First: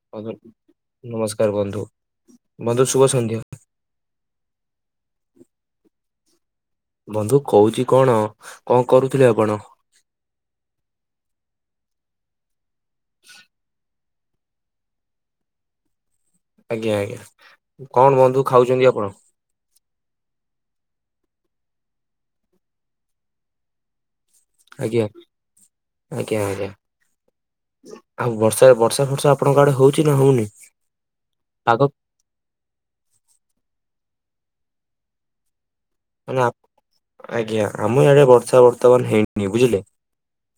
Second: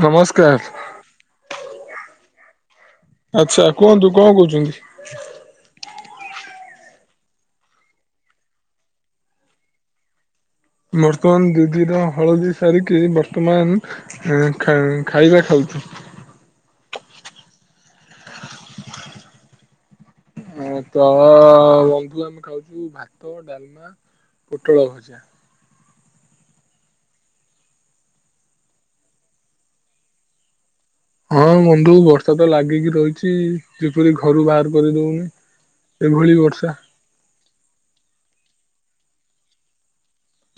ନମସ୍କାର ନମସ୍କାର ବନ୍ଧୁ। ବନ୍ଧୁ ଶୁଭ ସନ୍ଧ୍ୟା ଆଛା କୁହନ୍ତୁ କଣ କହୁଛନ୍ତି। ବନ୍ଧୁ କହୁଛି କଣ କଣ କରୁଥିଲେ ଆପଣ? ବର୍ତ୍ତମାନ ଦିଦିର ହଳଦୀ ସାରିକି ବର୍ତ୍ତମାନ ହ ଖ ଖାଇବା ଖାଉଛୁ ଆଜ୍ଞା ଆଜ୍ଞା କଣ ବନ୍ଧୁ ଖାଉଛନ୍ତି, ଆପଣ? ହ ତ ବନ୍ଧୁ ଆମେ ଖାଉଛୁ ଭାତ ଡାଲମା ପୋଟଳ ଆଜ୍ଞା ଭଜା। ଆଜ୍ଞା ଆଜ୍ଞା ଆଉ ବର୍ଷା ବର୍ଷା ଫର୍ଷା ଆପଣଙ୍କ ଆଡେ ହଉଛି ନା ହଉନି? ହଁ ପାଗ ବନ୍ଧୁ ବର୍ଷା ତ ଲାଗିକି ରହିଛି, ଯେପରି ଘରୁ ବାହାର କରିଦଉନି ଏଭଳି ମାନେ ବର୍ଷା ଆଜ୍ଞା ଆମ ଡେ ବର୍ଷା ବର୍ତ୍ତମାନ ହେଇନି ବୁଝିଲେ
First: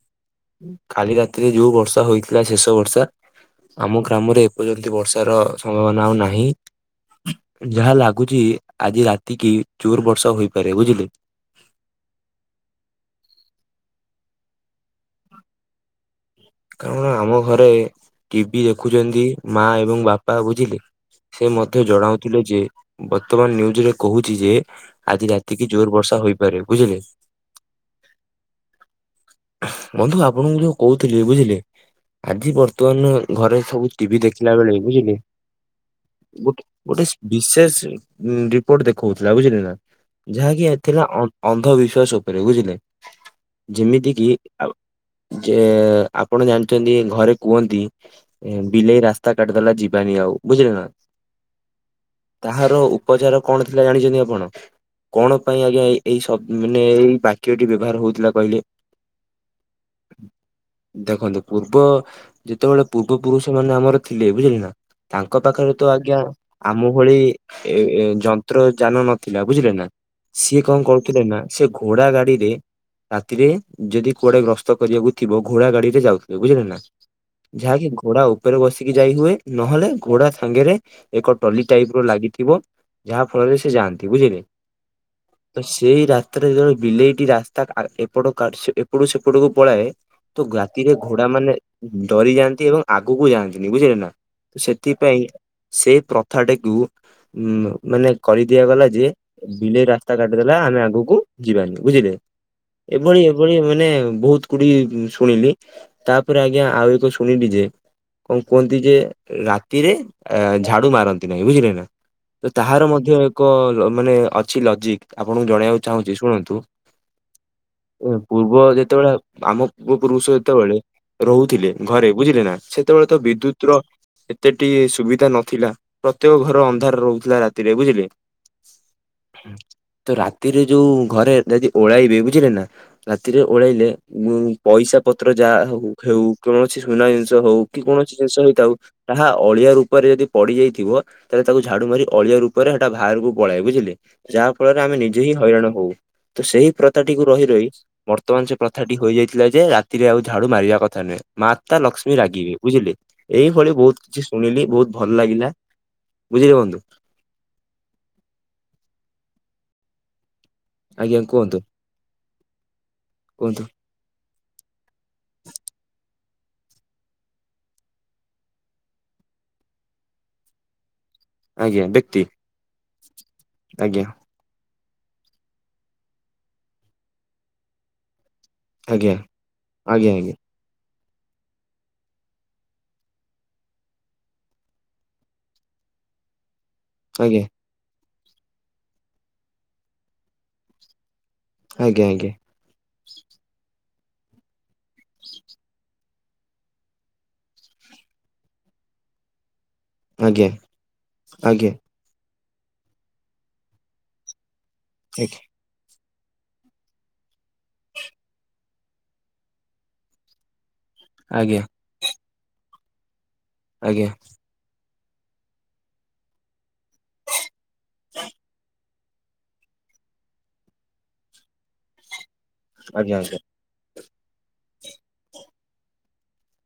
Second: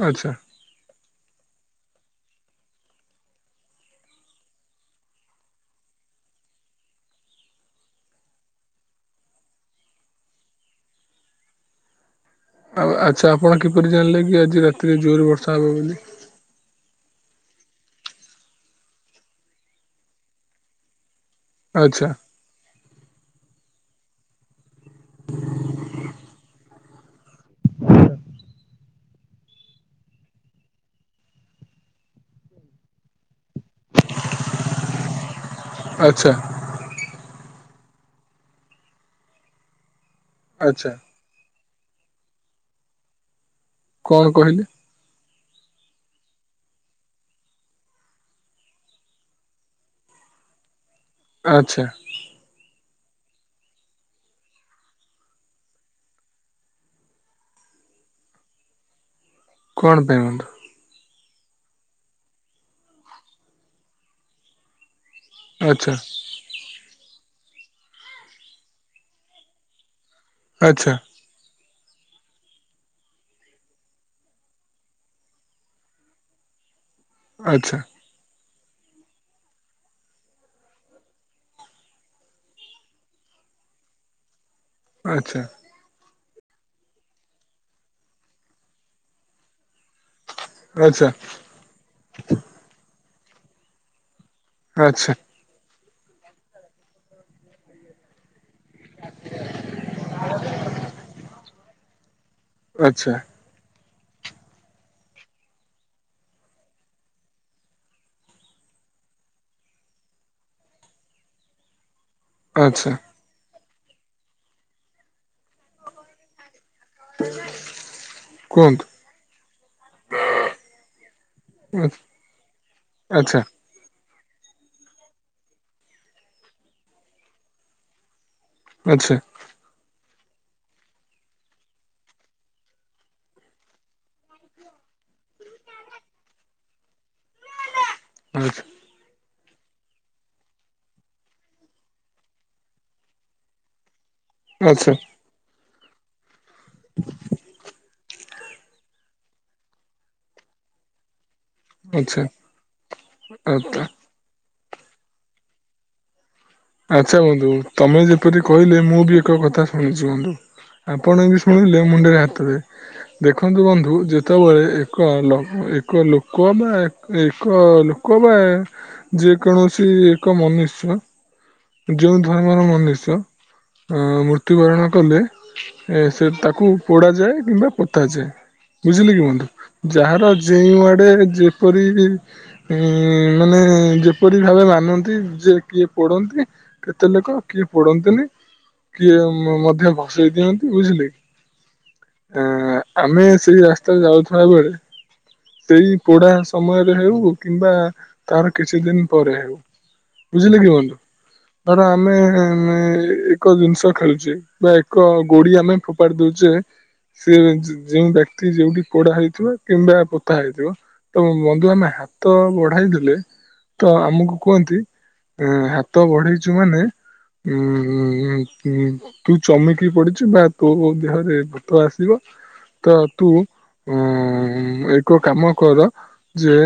ଆଚ୍ଛା। କାଲି ରାତିରେ ଯୋଉ ବର୍ଷା ହୋଇଥିଲା ଶେଷ ବର୍ଷା ଆମ ଗ୍ରାମରେ ଏପର୍ଯ୍ୟନ୍ତ ବର୍ଷାର ସମ୍ଭାବନା ଆଉ ନାହିଁ। ଯାହା ଲାଗୁଛି ଆଜି ରାତି କି ଚୋର ବର୍ଷ ହୋଇପାରେ ବୁଝିଲେ। ଆଉ ଆଚ୍ଛା ଆପଣ କିପରି ଜାଣିଲେ କି ଆଜି ରାତିରେ ଜୋର ବର୍ଷା ହବ ବୋଲି। କାରଣ ଆମ ଘରେ ଟିଭି ଦେଖୁଛନ୍ତି, ମା ଏବଂ ବାପା ବୁଝିଲେ। ସେ ମଧ୍ୟ ଆଚ୍ଛା ଜଣାଉଥିଲେ ଯେ ବର୍ତ୍ତମାନ ନିନ୍ୟୁଜରେ କହୁଛି ଯେ ଆଜି ରାତିକି ଜୋର ବର୍ଷା ହୋଇପାରେ ବୁଝିଲେ ବନ୍ଧୁ ଆପଣଙ୍କୁ ଯୋଉ କହୁଥିଲି, ବୁଝିଲେ ଆଜି ବର୍ତ୍ତମାନ ଘରେ ସବୁ ଟିଭି ଦେଖିଲା ବେଳେ ବୁଝିଲେ ଆଚ୍ଛା ଗୋଟେ ଗୋଟେ ବିଶେଷ ରିପୋର୍ଟ ଦେଖଉଥିଲା ବୁଝିଲ ନା ଯାହାକି ଆଚ୍ଛା ଥିଲା ଅନ୍ଧବିଶ୍ଵାସ ଉପରେ ବୁଝିଲେ ଯେମି କଣ କହିଲେ? ଯେ ଆପଣ ଜାଣିଛନ୍ତି, ଘରେ କୁହନ୍ତି ବିଲେଇ ରାସ୍ତା କାଟିଦେଲା ଯିବାନି ଆଉ ଉ ବୁଝିଲେ ନା ଆଚ୍ଛା ତାହାର ଉପଚାର କଣ ଥିଲା ଜାଣିଛନ୍ତି ଆପଣ? କଣ ପାଇଁ ଆଜ୍ଞା ଏ ଏଇ ସବ ମାନେ ଏଇ ବାକ୍ୟଟି ବ୍ୟବହାର ହଉଥିଲା କହିଲେ। କଣ ପାଇଁ ବନ୍ଧୁ। ଦେଖନ୍ତୁ ପୂର୍ବ ଯେତେବେଳେ ପୂର୍ବ ପୁରୁଷ ମାନେ ଆମର ଥିଲେ ବୁଝିଲେ ନା ତାଙ୍କ ପାଖରେ ତ ଆଚ୍ଛା ଆଜ୍ଞା ଆମ ଭଳି ଏ ଯନ୍ତ୍ର ଯାନ ନଥିଲା ବୁଝିଲେ ନା ସିଏ କଣ ଆଚ୍ଛା କରୁଥିଲେ ନା ସେ ଘୋଡା ଗାଡିରେ ରାତିରେ ଯଦି କୁଆଡେ ଗସ୍ତ କରିବାକୁ ଥିବ ଘୋଡା ଗାଡିରେ ଯାଉଥିଲେ ବୁଝିଲେ ନା ଆଚ୍ଛା ଯାହାକି ଘୋଡା ଉପରେ ବସିକି ଯାଇ ହୁଏ ନହେଲେ ଘୋଡା ସାଙ୍ଗରେ ଏକ ଟଲି ଟାଇପ ର ଲାଗିଥିବ। ଯାହା ଫଳରେ ସେ ଯାଆନ୍ତି ବୁଝିଲେ। ଆଚ୍ଛା ତ ସେଇ ରାତିରେ ଜଣେ ବିଲେଇଟି ରାସ୍ତା [unintelligible] ଏପଟ ଏପଟୁ ସେପଟକୁ ପଳାଏ ତ ରାତିରେ ଆଚ୍ଛା ଘୋଡା ମାନେ ଡରି ଯାଆନ୍ତି ଏବଂ [unintelligible] ବୁଝିଲେ ନା ଆଚ୍ଛା ସେଥିପାଇଁ ସେ ପ୍ରଥାଟିକୁ ଉ ମାନେ କରି ଦିଆଗଲା ଯେ ବିଲେଇ ରାସ୍ତା କାଟିଦେଲା ଆମେ ଆଗକୁ ଯିବାନି ବୁଝିଲେ‌। ଆଚ୍ଛା ବଢ଼ିବେ ବଢ଼ିବେ ମାନେ ବହୁତ ଗୁଡିଏ ଶୁଣିଲି ତାପରେ ଆଜ୍ଞା ଆଉ ଏକ ଶୁଣିଲି ଯେ କଣ କୁହନ୍ତି ଯେ ରାତିରେ ଝାଡୁ ମାରନ୍ତି ନାହିଁ ବୁଝିଲେ ନା। ତାହାର ଆଚ୍ଛା ମଧ୍ୟ ଏକ ମାନେ ଅଛି ଲଜିକ ଆପଣଙ୍କୁ ଜଣେଇବାକୁ ଚାହୁଁଛି ଶୁଣନ୍ତୁ। [inaudible] ପୂର୍ବ କୁହନ୍ତୁ ଯେତେବେଳେ ଆମ ପୂର୍ବ ପୁରୁଷ ଯେତେବେଳେ ରହୁଥିଲେ ଘରେ ବୁଝିଲେ ନା। ସେତେବେଳେ ତ ଆଚ୍ଛା ବିଦ୍ୟୁତ ର ଏତେଟି ସୁବିଧା ନଥିଲା ପ୍ରତ୍ୟେକ ଘର ଅନ୍ଧାର ରହୁଥିଲା ରାତିରେ ବୁଝିଲେ। ଆଚ୍ଛା। ହୁଁ। ତ ରାତିରେ ଯୋଉ ଘରେ ଯଦି ଓଳାଇବେ ବୁଝିଲେ ନା। ରାତିରେ ଓଳେଇଲେ ପଇସା ପତ୍ର ଯାହା ହଉ କୌଣସି ସୁନା ଜିନିଷ ହଉ। କି କୌଣସି ଜିନିଷ ଆଚ୍ଛା ହେଇଥାଉ ଅଳିଆ ରୂପରେ ଯଦି ପଡି ଯାଇଥିବ ତାହେଲେ ତାକୁ ଝାଡୁ ମାରି ଅଳିଆ ରୂପରେ ସେଟା ବାହାରକୁ ପଳାଏ ବୁଝିଲେ। ଯାହା ଫଳରେ ଆଚ୍ଛା ଆମେ ନିଜେ ହିଁ ହଇରାଣ ହଉ। ତ ସେଇ ପ୍ରଥାଟିକୁ ରହି ବର୍ତ୍ତମାନ ସେ ପ୍ରଥାଟି ହୋଇ ଯାଇଥିଲା ଯେ ରାତିରେ ଆଉ ଝାଡୁ ମାରିବା କଥା ନୁହେଁ। ମାତା ଲକ୍ଷ୍ମୀ ଆଚ୍ଛା ରାଗିବେ ବୁଝିଲେ ଏଇଭଳି ଆଚ୍ଛା ବହୁତ କିଛି ଶୁଣିଲି। ବହୁତ ଭଲ ଲାଗିଲା। ବୁଝିଲେ ବନ୍ଧୁ ଆଚ୍ଛା ବନ୍ଧୁ ତମେ ଯେପରି କହିଲେ ମୁଁ ବି ଏକ କଥା ଶୁଣିଛି ବନ୍ଧୁ। ଆଜ୍ଞା ଆପଣ ବି କୁହନ୍ତୁ ଶୁଣିଲେ ମୁଣ୍ଡରେ ହାତ ଦେବେ କୁହନ୍ତୁ ଦେଖନ୍ତୁ ବନ୍ଧୁ ଯଦି ଯେତେବେଳେ ଏକ ଏକ ଲୋକ ବା ଏକ ଲୋକ ବା ଯେକୌଣସି ଏକ ମନୁଷ୍ୟ। ଆଜ୍ଞା ଯୋଉ ବ୍ୟକ୍ତି ଧର୍ମର ମନୁଷ୍ୟ ଅ ଆଜ୍ଞା। ମୃତ୍ୟୁବରଣ କଲେ ଏ ସେ ତାକୁ ପୋଡାଯାଏ କିମ୍ବା ପୁତାଯାଏ। ଆଜ୍ଞା ବୁଝିଲେ କି ବନ୍ଧୁ ଆଜ୍ଞା ଯାହାର ଯେଉଁ ଗୋଟେ ଯେପରି ଇ ମାନେ ଯେପରି ଭାବେ ମାନନ୍ତି ଯେ କିଏ ପଡନ୍ତି। କେତେ ଲୋକ ଆଜ୍ଞା କିଏ ପୋଡନ୍ତିନି କିଏ ମଧ୍ୟ ଭସେଇ ଦିଅନ୍ତି ବୁଝିଲେ। ଆଜ୍ଞା ଆ ଆମେ ସେଇ ରାସ୍ତା ଯାଉଥିବା ବେଳେ ସେଇ ପୋଡ଼ା ସମୟରେ ହେଉ କିମ୍ବା ତାର କିଛି ଦିନ ପରେ ଆଜ୍ଞା ବୁଝିଲେ କି ବନ୍ଧୁ ଧର ଆଜ୍ଞା ଆମେ ଏକ ଜିନିଷ ଖେଳୁଛେ। ବା ଏକ ଗୋଡି ଆମେ ଫୋପାଡି ଦଉଛେ। ସେ ଯେଉଁ ବ୍ୟକ୍ତି ଯୋଉଠି ପୋଡା ହେଇଥିବ କିମ୍ବା ପୋତା ହେଇଥିବ। ତ ଆଜ୍ଞା ଆଜ୍ଞା ବନ୍ଧୁ ଆମେ ହାତ ବଢାଇ ଦେଲେ ତ ଆଜ୍ଞା ଆମକୁ କୁହନ୍ତି ଆ ହାତ ତ ବଢେଇଛୁ ମାନେ ଉଁ ତୁ ଚମକି ପଡିଚୁ ବା ତୋ ଦେହରେ ଭୂତ ଆସିବ ତ ଆଜ୍ଞା ଆଜ୍ଞା ତୁ ଆଜ୍ଞା ଉଁ ଏକ କାମ କର ଯେ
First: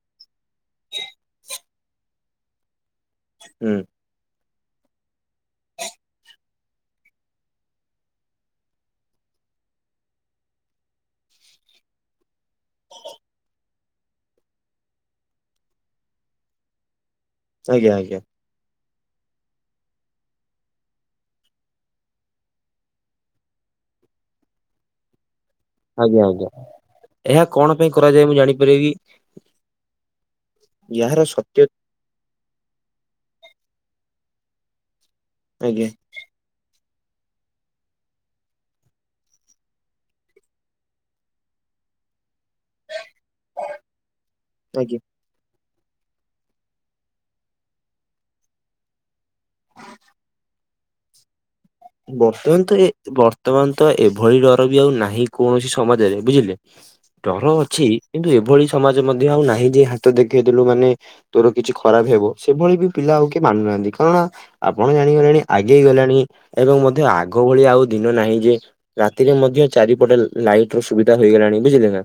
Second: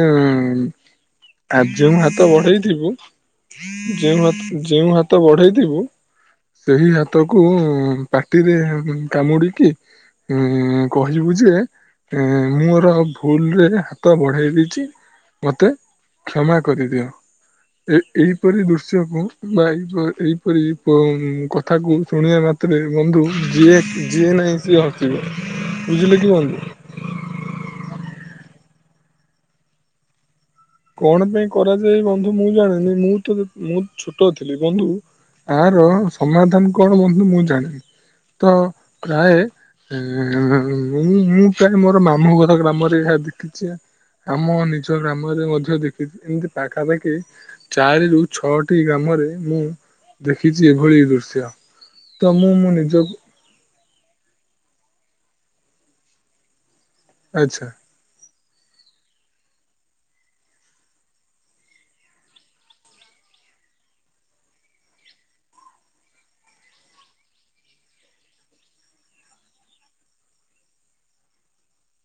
ଆଜି ମୁଁ ହାତ ବଢେଇଥିବୁ। ହୁଁ। ଯେଉଁ ହାତ ଯେଉଁ ହାତ ବଢେଇଥିବୁ। ସେହି ହାତ କୁ ପାଟିରେ କାମୁଡିକି ହୁଁ କହିବୁ ଯେ ଏ ମୋର ଭୁଲରେ ହାତ ବଢାଇ ଦେଇଚି ମତେ କ୍ଷମା କରିଦିଅ। ଆଜ୍ଞା ଆଜ୍ଞା। ଏଇପରି ଦୃଶ୍ୟକୁ ବା ଏଇପରି ଏହିପରି କଥାକୁ ଶୁଣିବା ମାତ୍ରେ ବନ୍ଧୁ ଯିଏ ଯିଏ ନାହିଁ ସିଏ ହସିବ। ବୁଝିଲେ ଆଜ୍ଞା କି ଆଜ୍ଞା। ବନ୍ଧୁ। ଏହା କଣ ପାଇଁ କରାଯାଏ ମୁଁ ଜାଣିପାରିବି କି? ଏହାର କଣ ପାଇଁ ସତ୍ୟ କରାଯାଏ ବନ୍ଧୁ ମୁଁ ଜାଣିନି। ମୁଁ ତ ମୁଁ ଛୋଟ ଥିଲି ବନ୍ଧୁ ଆର ଆଜ୍ଞା ସମାଧାନ କଣ ବନ୍ଧୁ ମୁଁ ଜାଣିନି। ତ ପ୍ରାୟେ, ଏଁ ମୁଁ ମୁଁ ପ୍ରାୟ ମୋର ମାମୁଁ ଘରେ ତାଙ୍କ ଗ୍ରାମରେ ଏହା ଦେଖିଚି। ଆମ ନିଜ ଆଜ୍ଞା ଗ୍ରାମରେ ମଧ୍ୟ [unintelligible] ଦେଖିଚି। ଏମତି ପାଖାପାଖି ଚାରିରୁ ଛଅଟି ଗ୍ରାମରେ ମୁଁ ଦେଖି ଚି ଏଭଳି ଦୃଶ୍ୟ। ମୁଁ ବର୍ତ୍ତମାନ ମୋ ତ ଏ ନିଜକୁ ବର୍ତ୍ତମାନ ତ ଏଭଳି ଡର ବି ଆଉ ନାହିଁ କୌଣସି ସମାଜରେ। ବୁଝିଲେ? ଡର ଆଚ୍ଛା ଅଛି କିନ୍ତୁ ଏ ଏଭଳି ସମାଜ ମଧ୍ୟ ଆଉ ନାହିଁ ଯେ, ହାତ ଦେଖେଇ ଦେଲୁ ମାନେ ତୋର କିଛି ଖରାପ ହେବ। ସେଭଳି ବି ପିଲା ଆଉ କିଏ ମାନୁନାହାଁନ୍ତି କଣ? ଆପଣ ଜାଣିଗଲେଣି ଆଗେଇ ଗଲାଣି ଏବଂ ମଧ୍ୟ ଆଗ ଭଳି ଆଉ ଦିନ ନାହିଁ ଯେ, ରାତିରେ ମଧ୍ୟ ଚାରିପଟେ ଲା-ଲାଇଟର ସୁବିଧା ହୋଇଗଲାଣି। ବୁଝିଲେ ନା?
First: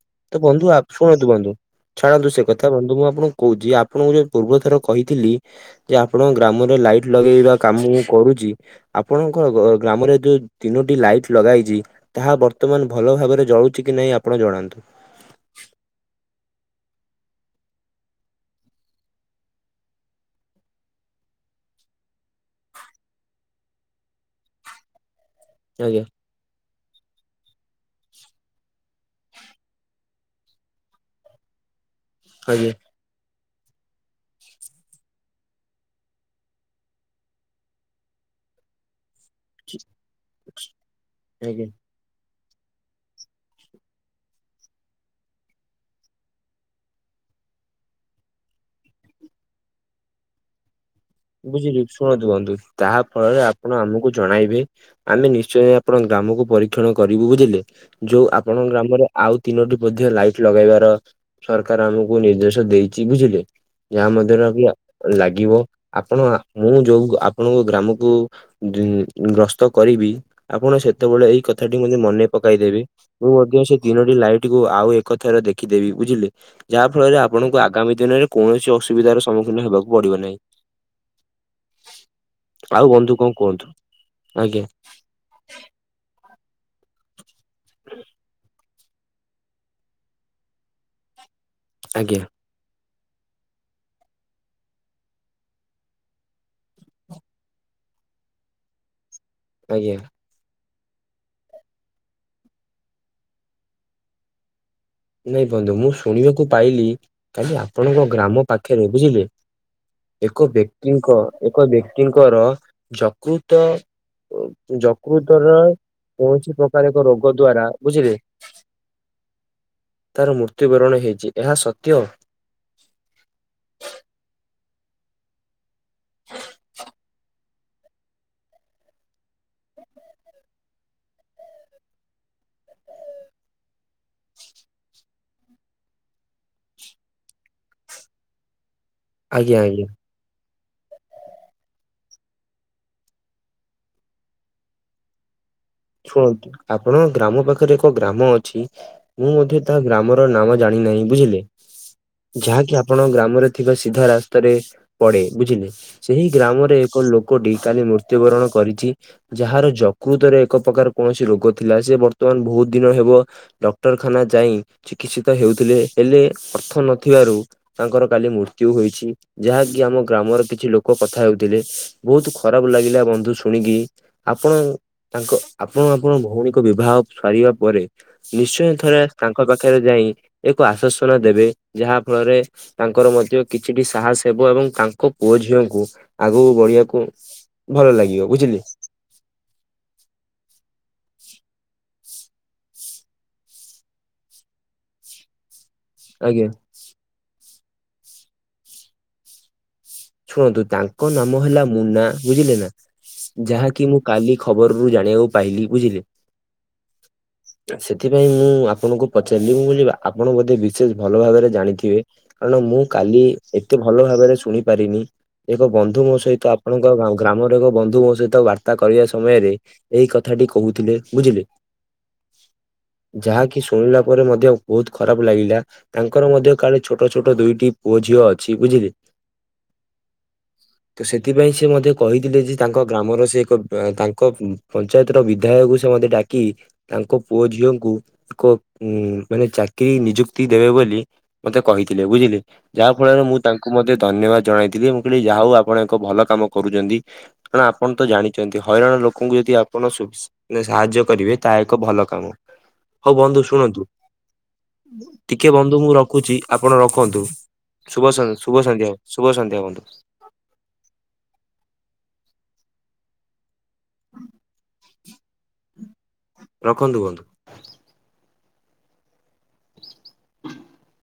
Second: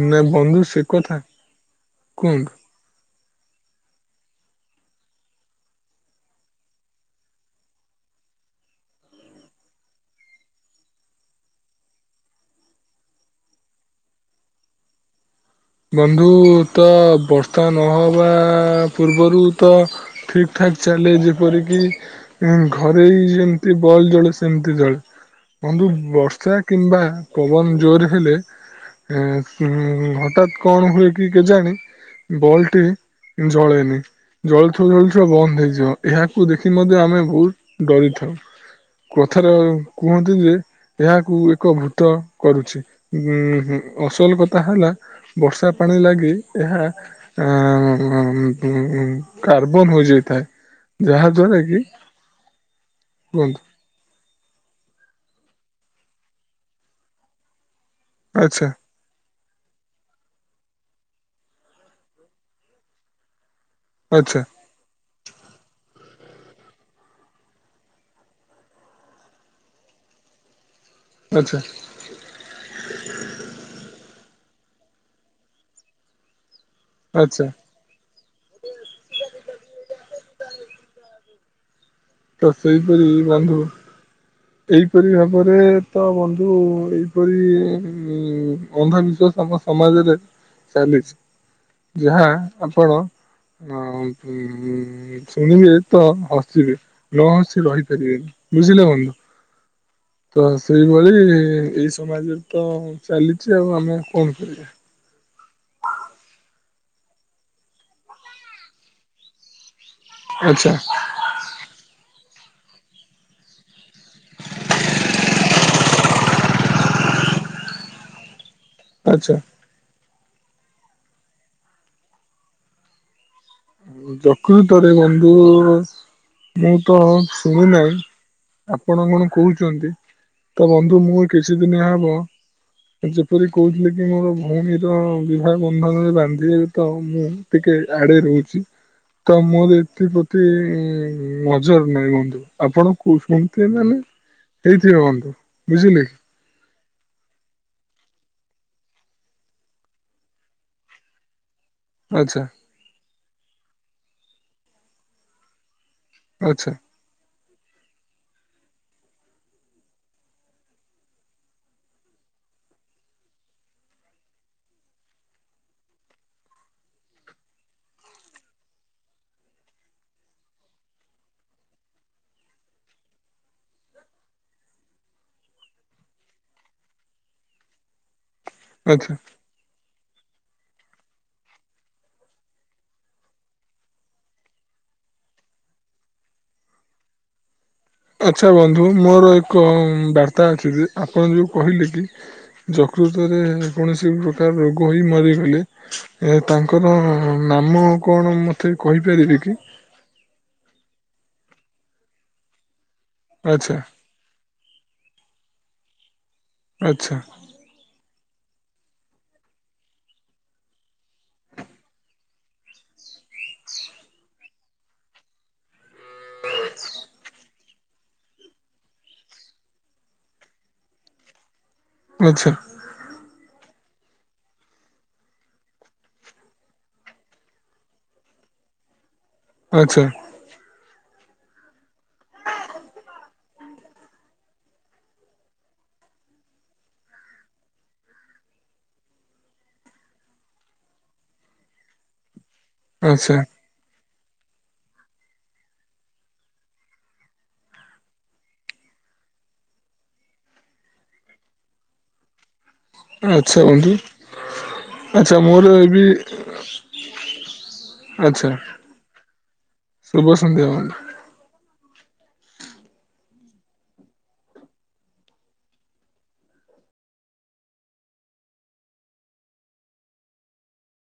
ଉଁ ତ ବନ୍ଧୁ ଆ ଶୁଣନ୍ତୁ ବନ୍ଧୁ, ଛାଡନ୍ତୁ ସେ କୁହନ୍ତୁ। କଥା। ବନ୍ଧୁ ମୁଁ ଆପଣଙ୍କୁ କହୁଛି, ଆପଣଙ୍କୁ ଯୋଉ ପୂର୍ବ ଥର କହିଥିଲି, ଯେ ଆପଣଙ୍କ ଗ୍ରାମରେ ଲାଇଟ ଲଗେଇବା କାମ ମୁଁ କରୁ ଚି। ଆପଣଙ୍କ ଗ-ଗ୍ରାମରେ ଯୋଉ ତିନୋଟି ଲାଇଟ ଲଗାହେଇଛି, ତାହା ବର୍ତ୍ତମାନ ଭଲ ଭାବରେ ଜଳୁଚି କି ନାଇଁ ଆପଣ ଜଣାନ୍ତୁ? ହଁ [inaudible] ତ ନହବା ପୂର୍ବରୁ ତ ଠିକ ଠାକ ଚାଲେ ଯେପରିକି, ଉଁ ଘରେଇ ଯେମିତି ବଲ୍ ଜଳେ ସେମତି ଜଳେ। ବନ୍ଧୁ, ଆଜ୍ଞା ବର୍ଷା କିମ୍ବା ପବନ ଜୋର ହେଲେ ଏଁ-ଉଁ ହଠାତ୍ କଣ ହୁଏ କି କେଜାଣି, ଆଜ୍ଞା ବଲଟି ଜଳେନି। ଜଳୁଥିବ ଜଳୁଥିବ ବନ୍ଦ ହେଇଯିବ, ଏହାକୁ ଦେଖି ମଧ୍ୟ ଆମେ ବହୁତ ଡରିଥାଉ। କଥାରେ କୁହନ୍ତି ଯେ ଏହାକୁ ଆଜ୍ଞା। ଏକ ଭୂତ କରୁଛି। ଉମ୍ ହୁଁ ଅସଲ କଥା ହେଲା ବର୍ଷା ପାଣି ଲାଗି ଏହା ଉମ୍ କାର୍ବନ ହୋଇଯାଇଥାଏ। [unintelligible] ଦ୍ଵାରା କି ବୁଝିଲି। ଶୁଣନ୍ତୁ ବନ୍ଧୁ, ତାହାଫଳରେ କୁହନ୍ତୁ ଆପଣ ଆମକୁ ଜଣାଇବେ ଆମେ ନିଶ୍ଚ ଶ୍ଚୟ ଆପଣଙ୍କ ଗ୍ରାମକୁ ପରୀକ୍ଷଣ କରିବୁ, ବୁଝିଲେ। ଯୋଉ ଆଚ୍ଛା ଆପଣଙ୍କ ଗ୍ରାମରେ ଆଉ ତିନୋଟି ମଧ୍ୟ ଲାଇଟ ଲଗେଇବାର ର, ସରକାର ଆମକୁ ନିର୍ଦ୍ଦେଶ ଦେଇଚି ବୁଝିଲେ। ଯାହା ଆଚ୍ଛା ମଧ୍ୟର କି ଲାଗିବ ଆପଣ ମୁଁ ଯୋଉ ଆପଣଙ୍କ ଗ୍ରାମକୁ ଗ୍ରସ୍ତ କରିବି, ଆପଣ ସେତ୍ ସେତବେଳେ ଏହି ଆଚ୍ଛା କଥାଟି ମତେ ମନେ ପକାଇଦେବେ। ମୁଁ ମଧ୍ୟ ସେ ତିନୋଟି ଲାଇଟ କୁ ଆଉ ଏକଥର ଦେଖିଦେବି ବୁଝିଲେ। ଯାହାଫଳରେ ଆଚ୍ଛା ଆପଣଙ୍କୁ ଆଗାମୀ ଦିନରେ କୌଣସି ଅସୁବିଧାର ସମ୍ମୁଖୀନ ହେବାକୁ ପଡିବ ନାହିଁ। ତ ଆଉ ସେଇପରି କଣ ବନ୍ଧୁ, କୁହନ୍ତୁ? ଆଜ୍ଞା ଏହିପରି ଭାବରେ ତ ବନ୍ଧୁ ଏଇପରି ଉମ୍ ଅନ୍ଧବିଶ୍ଵାସ ଆମ ସମାଜରେ ଚାଲିଛି। ଆଜ୍ଞା ଯାହା ଆପଣ ଆ ଉମ୍ ଶୁଣିବେ ତ ହସିବେ। ନ ହସି ରହିପାରିବେ ନି, ବୁଝିଲେ ବନ୍ଧୁ। ଆଜ୍ଞା। ତ ସେଇଭଳି ଏଇ ସମାଜରେ ତ ଚାଲିଚି ଆଉ ଆମେ କହି ପାରିବା। ନାଇଁ ବନ୍ଧୁ ମୁଁ ଶୁଣିବାକୁ ପାଇଲି କାଲି ଆପଣଙ୍କ ଗ୍ରାମ ପାଖରେ ବୁଝିଲେ ଏକ ଆଚ୍ଛା ବ୍ୟକ୍ତିଙ୍କ ଏକ ବ୍ୟକ୍ତିଙ୍କର ଯକୃତ ଯକୃତର କୌଣସି ପ୍ରକାର ଏକ ରୋଗ ଦ୍ଵାରା ବୁଝିଲେ ଆଛା। ତାର ମୃତ୍ୟୁବରଣ ହେଇଚି ଏହା ସତ୍ୟ। ଯକୃତରେ ବନ୍ଧୁ ମୁଁ ତ ଶୁଣି ନାହିଁ। ଆପଣ କଣ କହୁଚନ୍ତି ତ ବନ୍ଧୁ ମୁଁ କିଛି ଦିନ ହବ ଯେପରି କହୁଥିଲେ କି ମୋର ଭଉଣୀର ବିବାହ ବନ୍ଧନରେ ବାନ୍ଧିବେ ତ ମୁଁ ଟିକେ ଏ ଆଡେ ରହୁଚି ତ ଆଜ୍ଞା ମୋର ଆଜ୍ଞା ଏଥିପ୍ରତି ନଜର ନାଇଁ ବନ୍ଧୁ ଆପଣ କୁଷ୍ଣ ଙ୍କ ଥିବ ମାରଲେ ହେଇଥିବ ବନ୍ଧୁ। ବୁଝିଲେ କି ଶୁଣନ୍ତୁ ଆପଣଙ୍କ ଗ୍ରାମ ପାଖରେ ଏକ ଗ୍ରାମ ଅଛି ମୁଁ ମଧ୍ୟ ତା ଗ୍ରାମ ର ନାମ ଜାଣିନାହିଁ ବୁଝିଲେ। ଆଚ୍ଛା ଯାହାକି ଆପଣ ଗ୍ରାମରେ ଥିବା ସିଧା ରାସ୍ତାରେ ପଡେ ବୁଝିଲେ। ସେହି ଆଚ୍ଛା ଗ୍ରାମରେ ଏକ ଲୋକଟି କାଲି ମୃତ୍ୟୁବରଣ କରିଚି ଯାହାର ଯକୃତରେ ଏକ ପ୍ରକାର କୌଣସି ରୋଗ ଥିଲା ସେ ବର୍ତ୍ତମାନ ବହୁତ ଦିନ ହେବ ଡକ୍ଟରଖାନା ଯାଇ ଚିକିତ୍ସିତ ହେଉ ତି ଥିଲେ ହେଲେ ଅର୍ଥ ନଥିବାରୁ ତାଙ୍କର କାଲି ମୃତ୍ୟୁ ହୋଇଛି ଯାହାକି ଆମ ଗ୍ରାମର କିଛି ଲୋକ କଥା ହେଉଥିଲେ ବହୁତ ଖରାପ ଲାଗିଲା ବନ୍ଧୁ ଶୁଣିକି ଆପଣ ତାଙ୍କ ଆପଣ ଆପଣ ଭଉଣୀ ବିବାହ ସାରିବା ପରେ ନିଶ୍ଚୟ ଥଆ ଆଚ୍ଛା ତାଙ୍କ ପାଖରେ ଯାଇ ଏକ ଆଶ୍ଵସନା ଦେବେ ଯାହା ଫଳରେ ତାଙ୍କର ମଧ୍ୟ କିଛିଟି ସାହସ ହେବ ଏବଂ ତାଙ୍କ ପୁଅ ଝିଅଙ୍କୁ ଆଗକୁ ବଢିବାକୁ ଭଲ ଲାଗିବ ଆଛା ବୁଝିଲେ। ବନ୍ଧୁ ମୋର ଏକ ବାର୍ତା ଅଛି ଯେ ଆପଣ ଯୋଉ କହିଲେ କି ଯକୃତରେ କୌଣସି ପ୍ରକାର ରୋଗ ହୋଇ ମରିଗଲେ। ଏ ଆଜ୍ଞା ତାଙ୍କର ନାମ କଣ ମତେ କହିପାରିବେ କି? ଶୁଣନ୍ତୁ ତାଙ୍କ ନାମ ହେଲା ମୁନା ବୁଝିଲେ ନା। ଆଚ୍ଛା ଯାହାକି ମୁଁ କାଲି ଖବର ରୁ ଜାଣିବାକୁ ପାଇଲି ବୁଝିଲେ ଆଛା। ସେଥିପାଇଁ ମୁଁ ଆପଣଙ୍କୁ ପଚାରଲି ମୁଁ କହିଲି ଆପଣ ବୋଧେ ବିଶେଷ ଭଲ ଭାବରେ ଜାଣିଥିବେ କାରଣ ମୁଁ କାଲି ଦେ ଏତେ ଭଲ ଭାବରେ ଶୁଣି ପାରିନି ଏକ ବନ୍ଧୁ ମୋ ସହିତ ଆପଣଙ୍କ ଗା ଗ୍ରାମ ଟକ ବନ୍ଧୁଙ୍କ ସହିତ ବାର୍ତ୍ତା କରିବା ସମୟରେ ଏଇ କଥାଟି କହୁଥିଲେ ବୁଝିଲେ। ଆଚ୍ଛା ଯାହା କିିସୁ ଶୁଣିଲା ପରେ ମଧ୍ୟ ବହୁତ ଖରାପ ଲାଗିଲା ତାଙ୍କର ମଧ୍ୟ କାଳେ ଛୋଟ ଛୋଟ ଦୁଇଟି ପୁଅ ଝିଅ ଅଛି ବୁଝି ବୁଝିଲେ ଆଛା। ତ ସେଥିପାଇଁ ସେ ମଧ୍ୟ କହିଥିଲେ ଯେ ତାଙ୍କ ଗ୍ରାମର ସେ ଙ୍କ ବ ତାଙ୍କ ପଞ୍ଚାୟତର ବିଧାୟକୁ ସେ ମତେ ଡାକି ତାଙ୍କ ପୁଅ ଝିଅଙ୍କୁ କ ଉଁ ମାନେ ଚାକିରି ନିଯୁକ୍ତି ଦେବେ ବୋଲି ମତେ କହିଥିଲେ ବୁଝିଲେ। ଯାହା ଫଳରେ ଆଚ୍ଛା ମୁଁ ତାଙ୍କୁ ମଧ୍ୟ ଦି ଧନ୍ୟବାଦ ଜଣାଇଥିଲି ମୁଁ କହିଲି ଯାହା ହଉ ଆପଣ ଏକ ଭଲ କାମ କରୁଚନ୍ତି, କାରଣ ଆପଣ ତ ଜାଣିଚନ୍ତି ହଇରାଣ ଲୋକଙ୍କୁ ଯଦି ଆପଣ ସୁ ସ୍ ଯଦି ସାହାଯ୍ୟ କରିବେ ତାହା ଏକ ଭଲ କାମ। ହଉ ବନ୍ଧୁ ଶୁଣନ୍ତୁ ଆଚ୍ଛା ଟିକେ ମୋର ବନ୍ଧୁ ମୁଁ ବି ରଖୁଚି ଆପଣ ରଖନ୍ତୁ ଶୁଭ ସ ଆଚ୍ଛା ଶୁଭ ସନ୍ଧ୍ୟା। ଶୁଭ ସନ୍ଧ୍ୟା ବନ୍ଧୁ। ଶୁଭ ସନ୍ଧ୍ୟା ବନ୍ଧୁ। [inaudible] ରଖନ୍ତୁ ବନ୍ଧୁ। [inaudible]